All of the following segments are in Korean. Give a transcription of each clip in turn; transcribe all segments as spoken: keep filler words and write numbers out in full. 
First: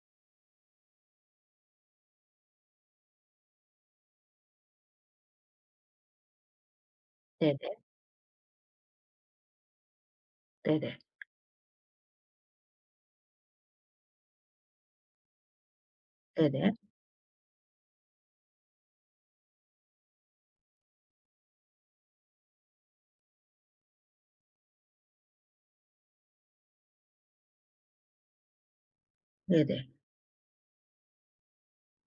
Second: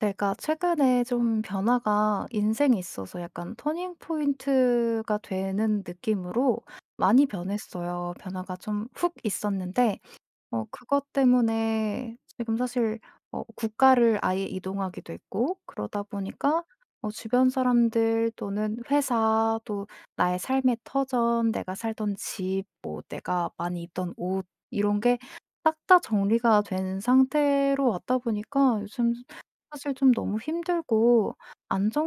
제가 최근에 좀 변화가 인생에 있어서 약간 터닝 포인트가 되는 느낌으로 많이 네네. 변했어요. 변화가 좀 훅 있었는데 어 네네. 그것 때문에 지금 사실 어 국가를 아예 이동하기도 했고 그러다 보니까 네네. 어 주변 사람들 또는 회사 또 나의 삶의 터전, 내가 살던 집, 뭐 내가 많이 입던 옷 이런 게 딱 다 정리가 된 상태로 왔다 보니까 요즘 네네. 사실 좀 너무 힘들고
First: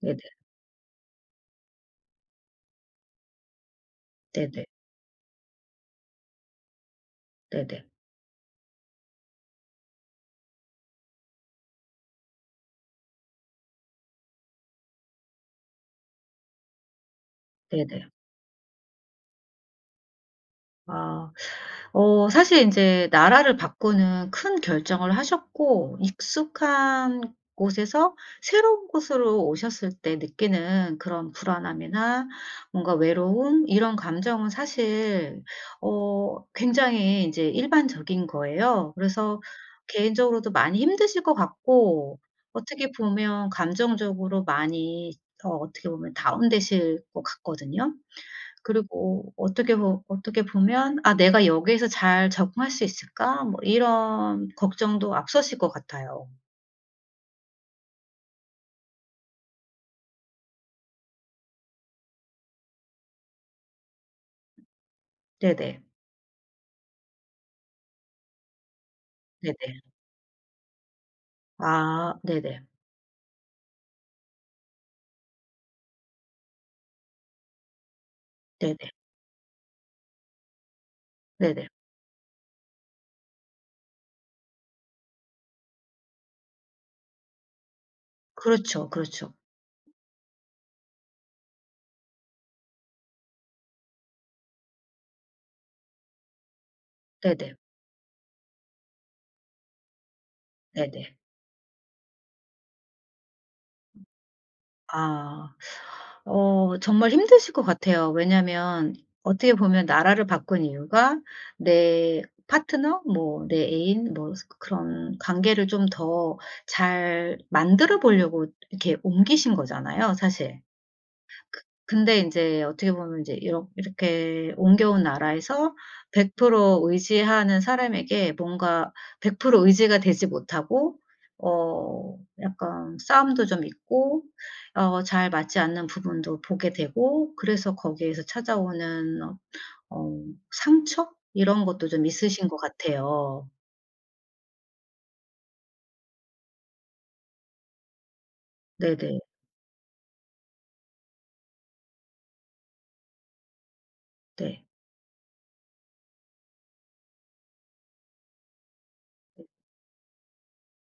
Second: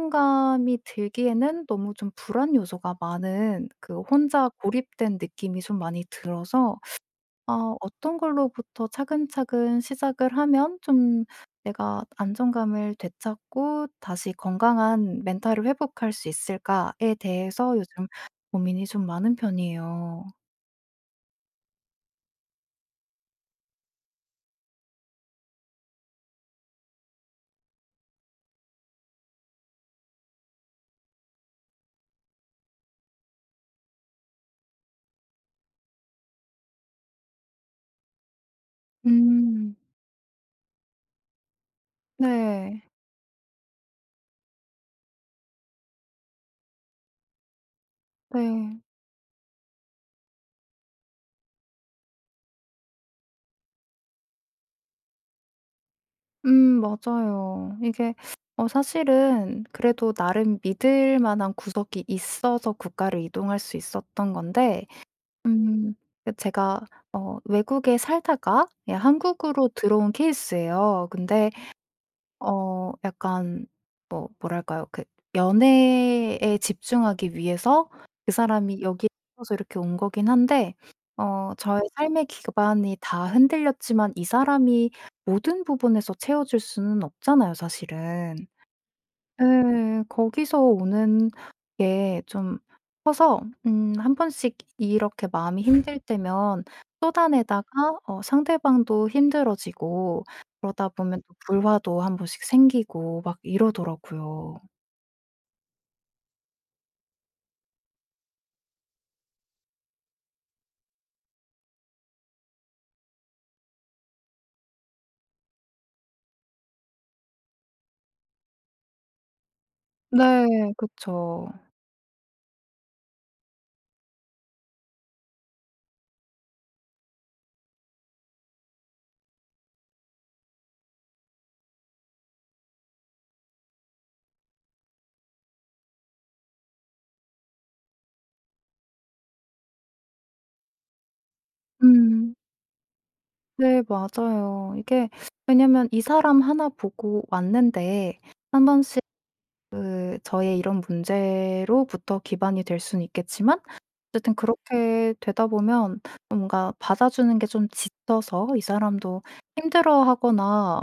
네네. 들기에는 너무 좀 불안 요소가 많은 그 혼자 네네. 고립된 느낌이 좀 많이 들어서 네네. 아 네네. 어떤 걸로부터 차근차근 시작을 하면 좀 내가 안정감을 되찾고 다시 건강한 멘탈을 회복할 수 있을까에 대해서 요즘 고민이 좀 많은 편이에요. 아. 어 사실 이제 나라를 바꾸는 큰 결정을 하셨고 익숙한 곳에서 새로운 곳으로 오셨을 때 느끼는 그런 불안함이나 뭔가 외로움 이런 감정은 사실 어 굉장히 이제 일반적인 거예요. 그래서 음. 개인적으로도 많이 힘드실 것 같고 네. 어떻게 보면 감정적으로 많이 어 어떻게 보면 다운되실 것 같거든요. 네. 그리고 어떻게 보 어떻게 보면 '아, 내가 여기에서 잘 적응할 수 있을까?' 뭐 이런 걱정도 앞서실 것 같아요. 음 맞아요. 이게 어 사실은 그래도 나름 믿을 만한 구석이 있어서 국가를 이동할 수 있었던 건데 네네. 음. 그 제가 어 외국에 살다가 예 한국으로 네네. 들어온 케이스예요. 근데 아 네네. 어 약간 뭐 뭐랄까요? 그 연애에 집중하기 위해서 그 네네. 사람이 여기에 있어서 이렇게 온 거긴 한데 어 네네. 저의 삶의 기반이 다 흔들렸지만 이 사람이 모든 부분에서 채워 줄 수는 없잖아요 사실은. 그렇죠, 그렇죠. 예. 거기서 오는 게 좀 커서 음 한 번씩 이렇게 마음이 힘들 때면 네네. 쏟아내다가 어 상대방도 힘들어지고 그러다 네네. 보면 또 불화도 한 번씩 생기고 막 이러더라고요. 아. 어 정말 힘드실 것 같아요. 왜냐면 어떻게 보면 나라를 바꾼 이유가 내 파트너 뭐 내 애인 뭐 그런 관계를 좀 더 잘 만들어 보려고 이렇게 옮기신 거잖아요 네. 사실. 그쵸. 근데 인제 어떻게 보면 이제 이렇 이렇게 옮겨온 나라에서 백 퍼센트 의지하는 사람에게 뭔가 백 퍼센트 의지가 되지 못하고 어 약간 싸움도 좀 있고 어 잘 맞지 않는 부분도 보게 되고, 그래서 거기에서 찾아오는 어 어 상처 이런 것도 좀 음. 있으신 것 같아요. 네. 맞아요. 이게 왜냐면 이 사람 하나 보고 왔는데 한 번씩 네네. 그 저의 이런 문제로부터 기반이 될 수는 있겠지만 어쨌든 네. 그렇게 되다 보면 뭔가 받아주는 게 좀 지쳐서 이 사람도 힘들어하거나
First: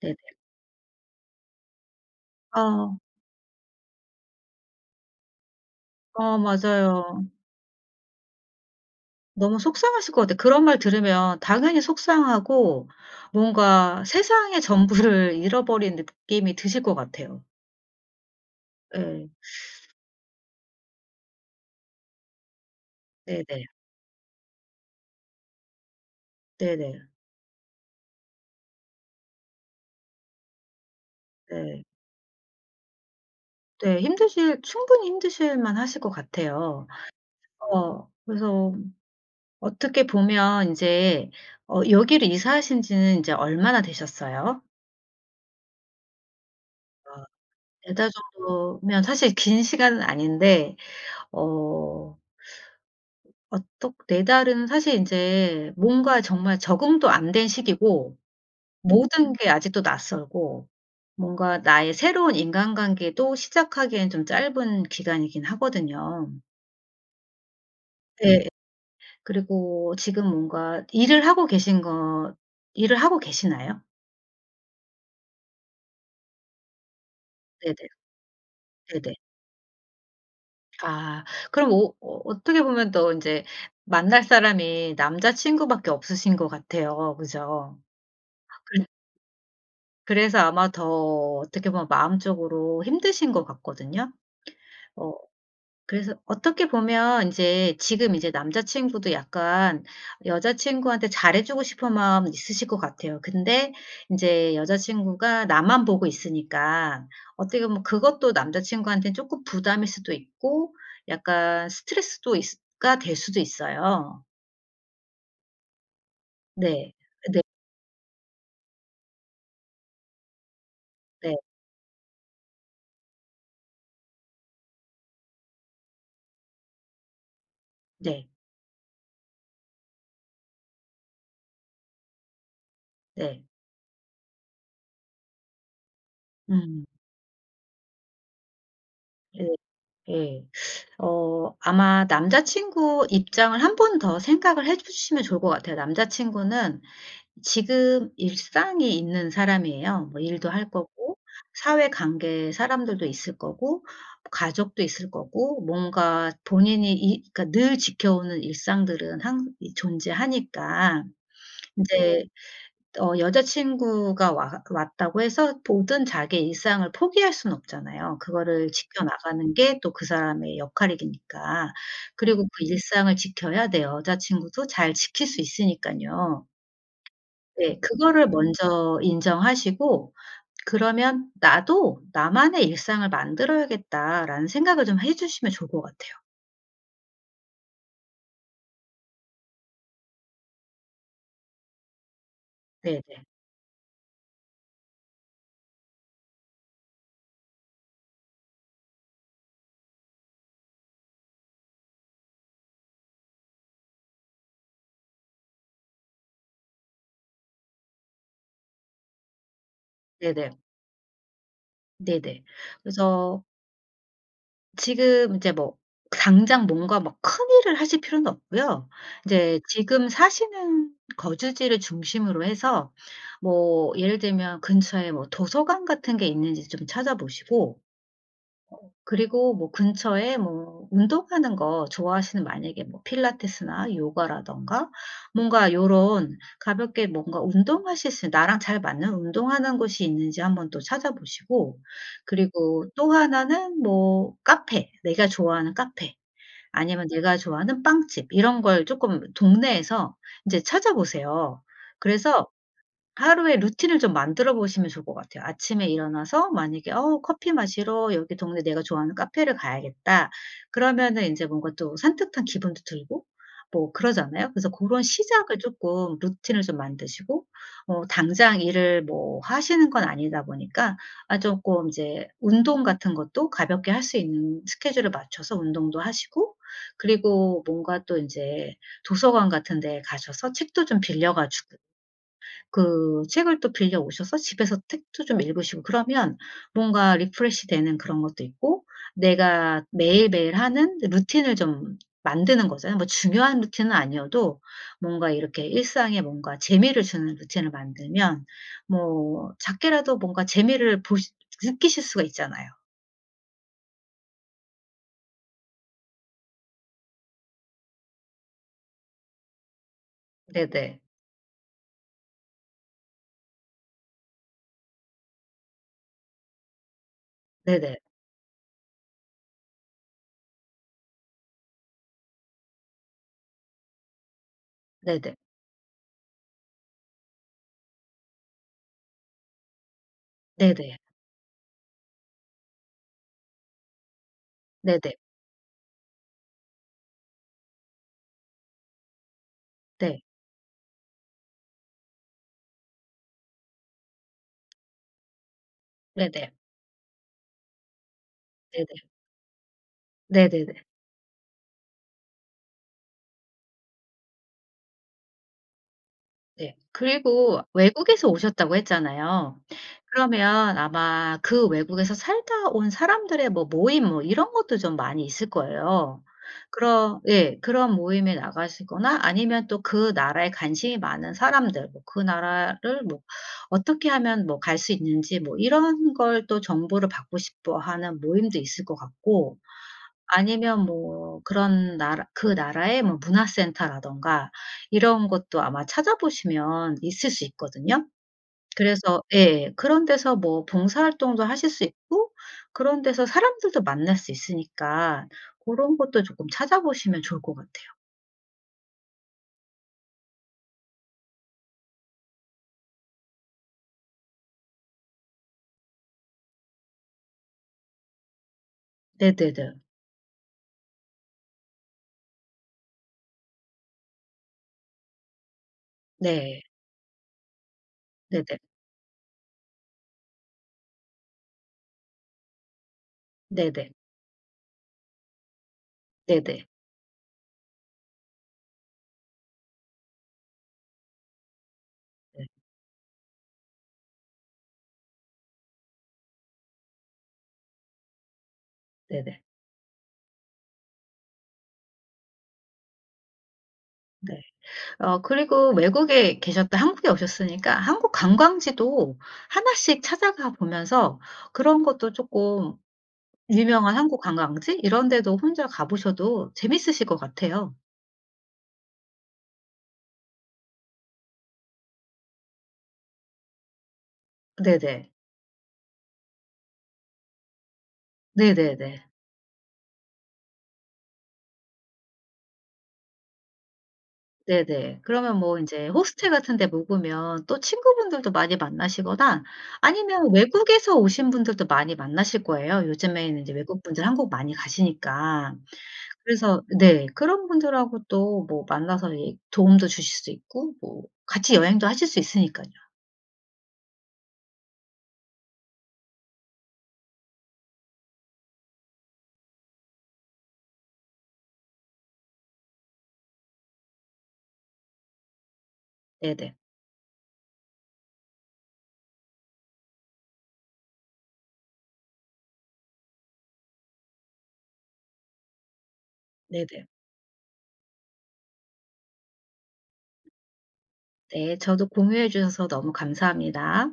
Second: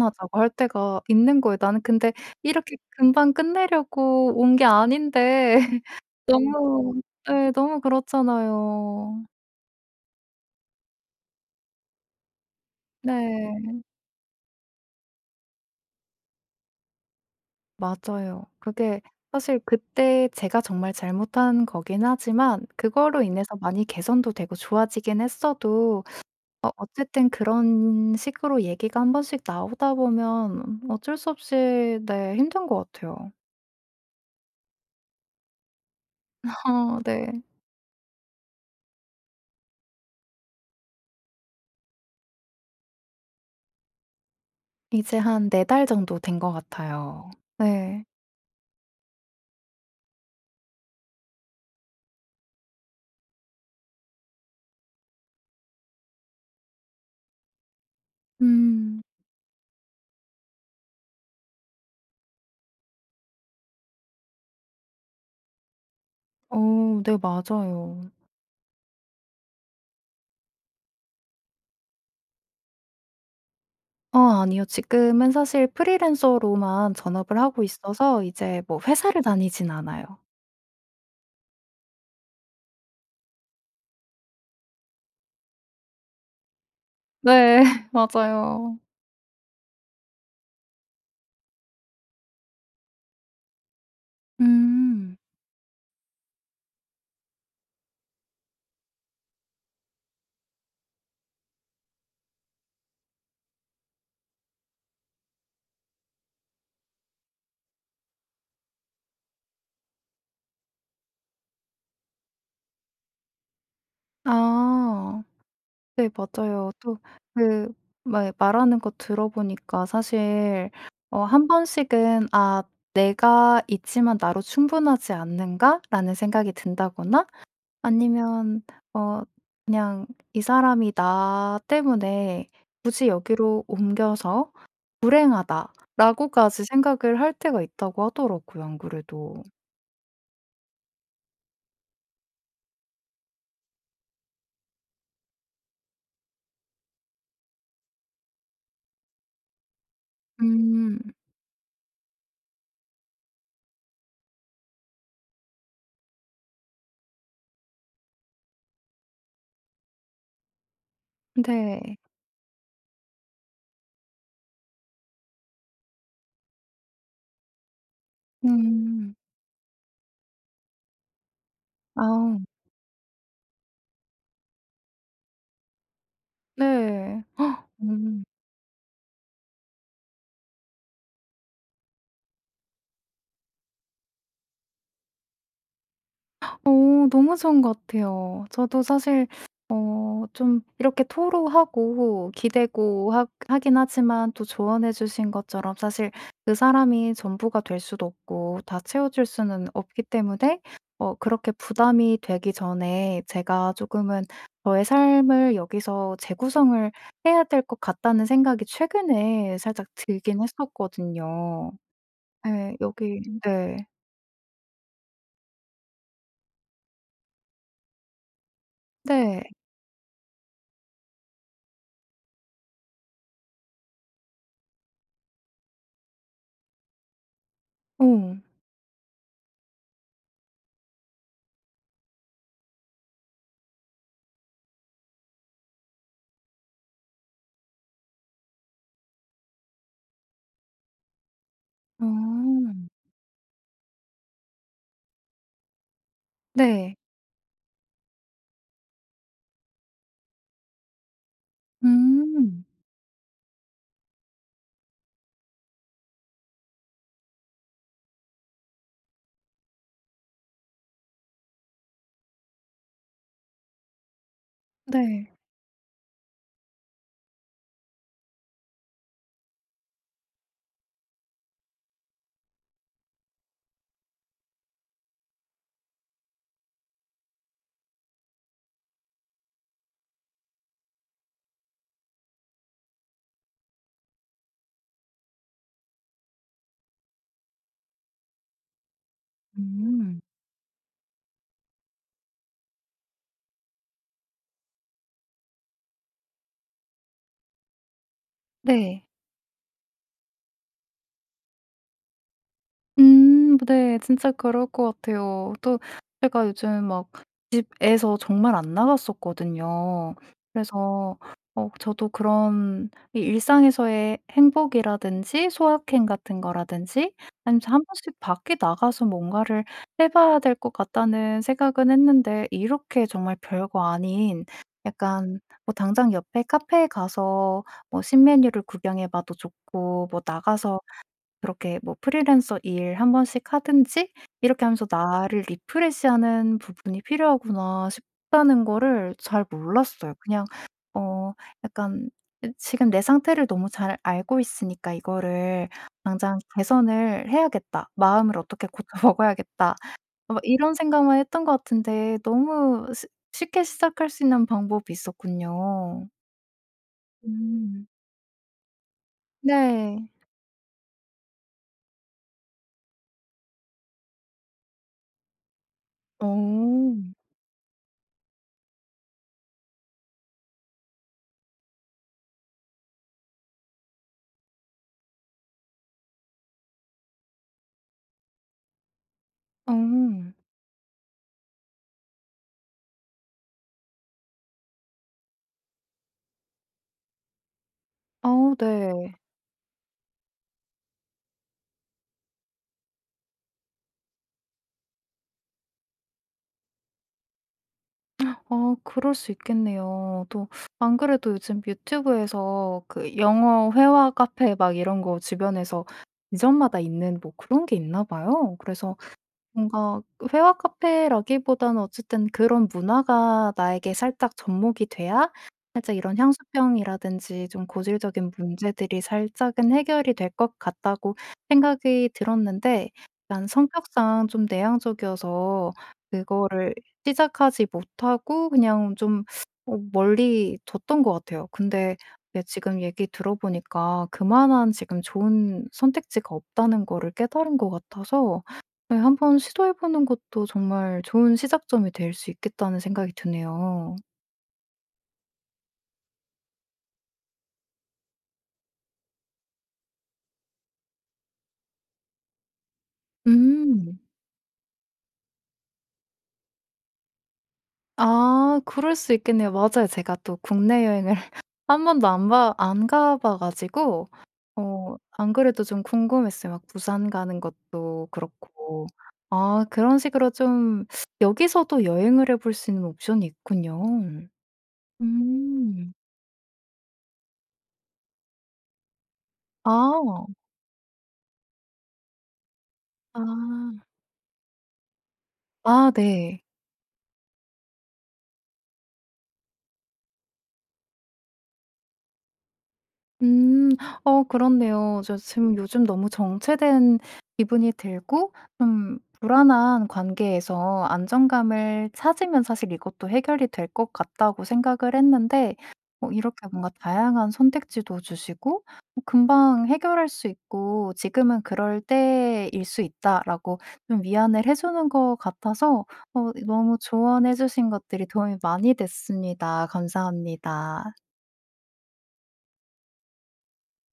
네네. 할 때가 있는 거예요. 나는 근데 이렇게 아. 금방 끝내려고 온 게 아닌데 어 너무 맞아요. 네, 너무 그렇잖아요. 너무 속상하실 것 같아요. 그런 말 들으면 당연히 속상하고 네. 뭔가 세상의 전부를 잃어버린 느낌이 드실 것 같아요. 맞아요. 그게 예. 사실 그때 제가 정말 잘못한 거긴 하지만 그거로 인해서 네네. 많이 개선도 되고 좋아지긴 했어도 어 네네. 어쨌든 그런 식으로 얘기가 한 번씩 나오다 보면 어쩔 수 없이 네. 네 힘든 것 같아요. 네. 힘드실 충분히 힘드실 만하실 것 같아요. 어 네. 어 그래서 어떻게 보면 인제 어 여기로 이사하신 지는 인제 얼마나 되셨어요? 이제 한 네 달 정도 된 것 어 같아요. 다 네. 달 정도면 사실 긴 시간은 아닌데 어 어떻 네 달은 사실 인제 뭔가 정말 적응도 안 된 시기고 음. 모든 게 아직도 낯설고 뭔가 나의 새로운 인간관계도 시작하기엔 좀 짧은 기간이긴 하거든요. 어 네 맞아요. 예. 그리고 지금 뭔가 일을 하고 계신 거 일을 하고 계시나요? 어 아니요. 지금은 사실 프리랜서로만 전업을 하고 네네. 있어서 이제 뭐 네네. 회사를 다니진 않아요. 아, 그럼 오 어 어떻게 보면 또 인제 만날 사람이 남자 친구밖에 없으신 것 같아요. 네. 그죠? 맞아요. 그 그래서 아마 더 어떻게 보면 마음적으로 힘드신 것 같거든요. 어 음. 그래서 어떻게 보면 이제 지금 이제 남자친구도 약간 여자친구한테 잘해 주고 싶은 마음 있으실 것 같아요. 근데 이제 여자친구가 나만 보고 있으니까 어떻게 보면 그것도 남자친구한테 조금 부담일 수도 있고 약간 스트레스도 있 가될 수도 있어요. 아. 네 맞아요. 네. 또 네 그 말 말하는 거 들어보니까 사실 어 네 한 번씩은 '아 내가 있지만 나로 충분하지 않는가?'라는 생각이 든다거나 네 아니면 어 그냥 '이 사람이 나 때문에 굳이 네. 여기로 옮겨서 불행하다.'라고까지 음. 생각을 할 때가 있다고 하더라고요 안 그래도. 네. 예. 어 아마 남자친구 입장을 한 번 더 생각을 해 주시면 좋을 것 같아요. 남자친구는 지금 일상이 있는 사람이에요. 뭐 일도 할 음. 거고 사회 관계 사람들도 있을 거고 가족도 있을 거고 뭔가 본인이 이 그러니까 늘 지켜오는 일상들은 항 존재하니까 이 네. 제 어 여자친구가 와 왔다고 해서 모든 자기의 일상을 포기할 수는 없잖아요. 그거를 음. 지켜나가는 게 또 그 사람의 역할이니까. 그리고 아 그 일상을 지켜야 내 여자친구도 잘 지킬 수 있으니깐요. 네. 네. 음. 음. 그거를 먼저 인정하시고 '그러면 나도 나만의 일상을 만들어야겠다.'라는 생각을 좀 해 주시면 좋을 것 같아요. 어 너무 좋은 것 같아요. 저도 사실 어 좀 이렇게 토로하고 기대고 네네. 하 하긴 하지만 또 조언해 주신 것처럼 사실 그 사람이 전부가 될 수도 없고 다 채워줄 수는 없기 때문에 어 그렇게 부담이 되기 전에 제가 조금은 저의 삶을 여기서 재구성을 해야 될 것 같다는 생각이 최근에 살짝 들긴 네네. 했었거든요. 네네. 예. 여기 음. 그래서 네. 지금 이제 뭐 당장 뭔가 막 큰일을 하실 필요는 없고요. 이 네. 제 지금 사시는 거주지를 중심으로 해서 뭐 예를 들면 근처에 뭐 도서관 같은 게 있는지 좀 찾아보시고, 어. 그리고 뭐 근처에 뭐 운동하는 거 좋아하시는, 만약에 뭐 필라테스나 요가라던가 뭔가 요런 가볍게 뭔가 운동하실 수 나랑 잘 맞는 운동하는 곳이 있는지 한번 또 찾아보시고. 어. 그리고 또 하나는 뭐 카페, 내가 좋아하는 카페 네. 아니면 내가 좋아하는 빵집 이런 걸 쪼끔 동네에서 인제 찾아보세요. 그래서 음. 하루에 루틴을 좀 만들어 보시면 좋을 것 같아요. 아침에 일어나서 만약에 '어, 커피 마시러 여기 동네 내가 좋아하는 카페를 가야겠다.' 그러면은 인제 뭔가 또 산뜻한 기분도 들고 뭐 그러잖아요. 그래서 고런 네. 시작을 쪼끔, 루틴을 좀 만드시고 어 당장 일을 뭐 하시는 건 아니다 보니까, 아 쪼끔 이제 운동 같은 것도 가볍게 할 수 있는 스케줄을 맞춰서 운동도 하시고, 그리고 뭔가 또 인제 도서관 같은 데 가셔서 책도 좀 빌려 가지고 그 책을 또 빌려 오셔서 집에서 책도 좀 읽으시고, 그러면 뭔가 리프레시 되는 그런 것도 있고 내가 음. 매일매일 하는 루틴을 좀 만드는 거잖아요. 뭐 중요한 루틴은 아니어도 뭔가 이렇게 일상에 뭔가 재미를 주는 루틴을 만들면 네. 뭐 작게라도 뭔가 재미를 보시 느끼실 수가 있잖아요. 음 네. 진짜 그럴 것 같아요. 또 제가 요즘 막 집에서 정말 안 나갔었거든요. 네네. 그래서 어 저도 그런 이 일상에서의 행복이라든지 소확행 같은 거라든지 아니면 한 네네. 번씩 밖에 나가서 뭔가를 해 봐야 될 것 같다는 생각은 했는데 이렇게 정말 별거 아닌 네네. 약간 뭐 당장 옆에 카페에 가서 뭐 신메뉴를 구경해 봐도 좋고 뭐 나가서 네네. 그렇게 뭐 프리랜서 일 한 번씩 하든지 이렇게 하면서 네네. '나를 리프레시하는 부분이 필요하구나.' 싶다는 거를 잘 몰랐어요. 네. 그냥 어 약간 지금 내 상태를 너무 잘 알고 있으니까 '이거를 당장 네네. 개선을 해야겠다. 마음을 어떻게 네네. 고쳐 네네. 먹어야겠다.' 막 네네네. 이런 생각만 했던 것 같은데 너무 시 쉽게 시작할 수 있는 방법이 있었군요. 네. 그리고 음. 외국에서 오셨다고 했잖아요. 네. 그러면 아마 그 외국에서 살다 온 사람들의 뭐 모임 뭐 이런 것도 좀 많이 있을 거예요. 어. 그런, 예, 그런 모임에 나가시거나 아니면 또 그 나라에 관심이 많은 사람들, 뭐 그 나라를 뭐 어떻게 하면 뭐 갈 수 있는지 뭐 이런 걸 또 정보를 받고 싶어 하는 모임도 있을 것 같고, 어. 아니면 뭐 그런 나라, 그 나라의 뭐 문화센터라든가 이런 것도 아마 찾아보시면 있을 수 있거든요. 어 네. 그래서 예. 그런 데서 뭐 봉사활동도 하실 수 있고, 그런 데서 사람들도 만날 수 있으니까 고런 것도 조금 찾아보시면 좋을 것 같아요. 어 그럴 수 있겠네요. 또 안 그래도 요즘 유튜브에서 그 영어 회화 카페 막 이런 거 주변에서 지점마다 있는 뭐 그런 게 있나 봐요. 그래서 네네네. 뭔가 회화 카페라기보다는 어쨌든 그런 문화가 나에게 살짝 접목이 돼야 살짝 이런 네. 향수병이라든지 좀 고질적인 네네. 문제들이 살짝은 해결이 될 것 같다고 생각이 들었는데 난 네네. 성격상 좀 내향적이어서 네네. 그거를 시작하지 못하고 그냥 좀 어 멀리 뒀던 것 같아요. 근데 이게 네. 지금 얘기 들어보니까 그만한 지금 좋은 선택지가 없다는 거를 깨달은 것 같아서 네. 한번 네네. 시도해 보는 것도 정말 좋은 시작점이 될 수 있겠다는 생각이 드네요. 네. 어 그리고 외국에 계셨다 한국에 오셨으니까 한국 관광지도 하나씩 찾아가 보면서 그런 것도 조금, 유명한 음. 한국 관광지 이런 데도 혼자 가 보셔도 재밌으실 것 같아요. 아 그럴 수 있겠네요. 맞아요. 제가 또 국내 여행을 한 번도 안 봐 안 가봐 가지고 어 네네. 안 그래도 좀 궁금했어요. 막 부산 가는 것도 네네네. 그렇고. 아 그런 식으로 좀 여기서도 여행을 해볼 수 있는 옵션이 있군요. 네네. 그러면 뭐 이제 음. 호스텔 같은 데 묵으면 또 친구분들도 많이 만나시거나, 아. 아니면 외국에서 오신 분들도 많이 만나실 거예요. 아. 요즘에는 이제 외국분들 한국 많이 가시니까. 아 네. 그래서 네, 그런 분들하고 또 뭐 만나서 예 도움도 주실 수 있고 뭐 같이 여행도 하실 수 있으니깐요. 음. 어 그렇네요. 저 지금 요즘 너무 정체된 기분이 들고 좀 불안한 관계에서 안정감을 찾으면 사실 이것도 해결이 될 것 같다고 생각을 했는데 어 이렇게 네네. 뭔가 다양한 선택지도 주시고 어 금방 해결할 수 있고 "지금은 그럴 때일 수 있다."라고 좀 위안을 해 주는 것 같아서 어 너무 네네. 조언해 주신 것들이 도움이 많이 됐습니다. 감사합니다. 네. 저도 공유해 주셔서 너무 감사합니다.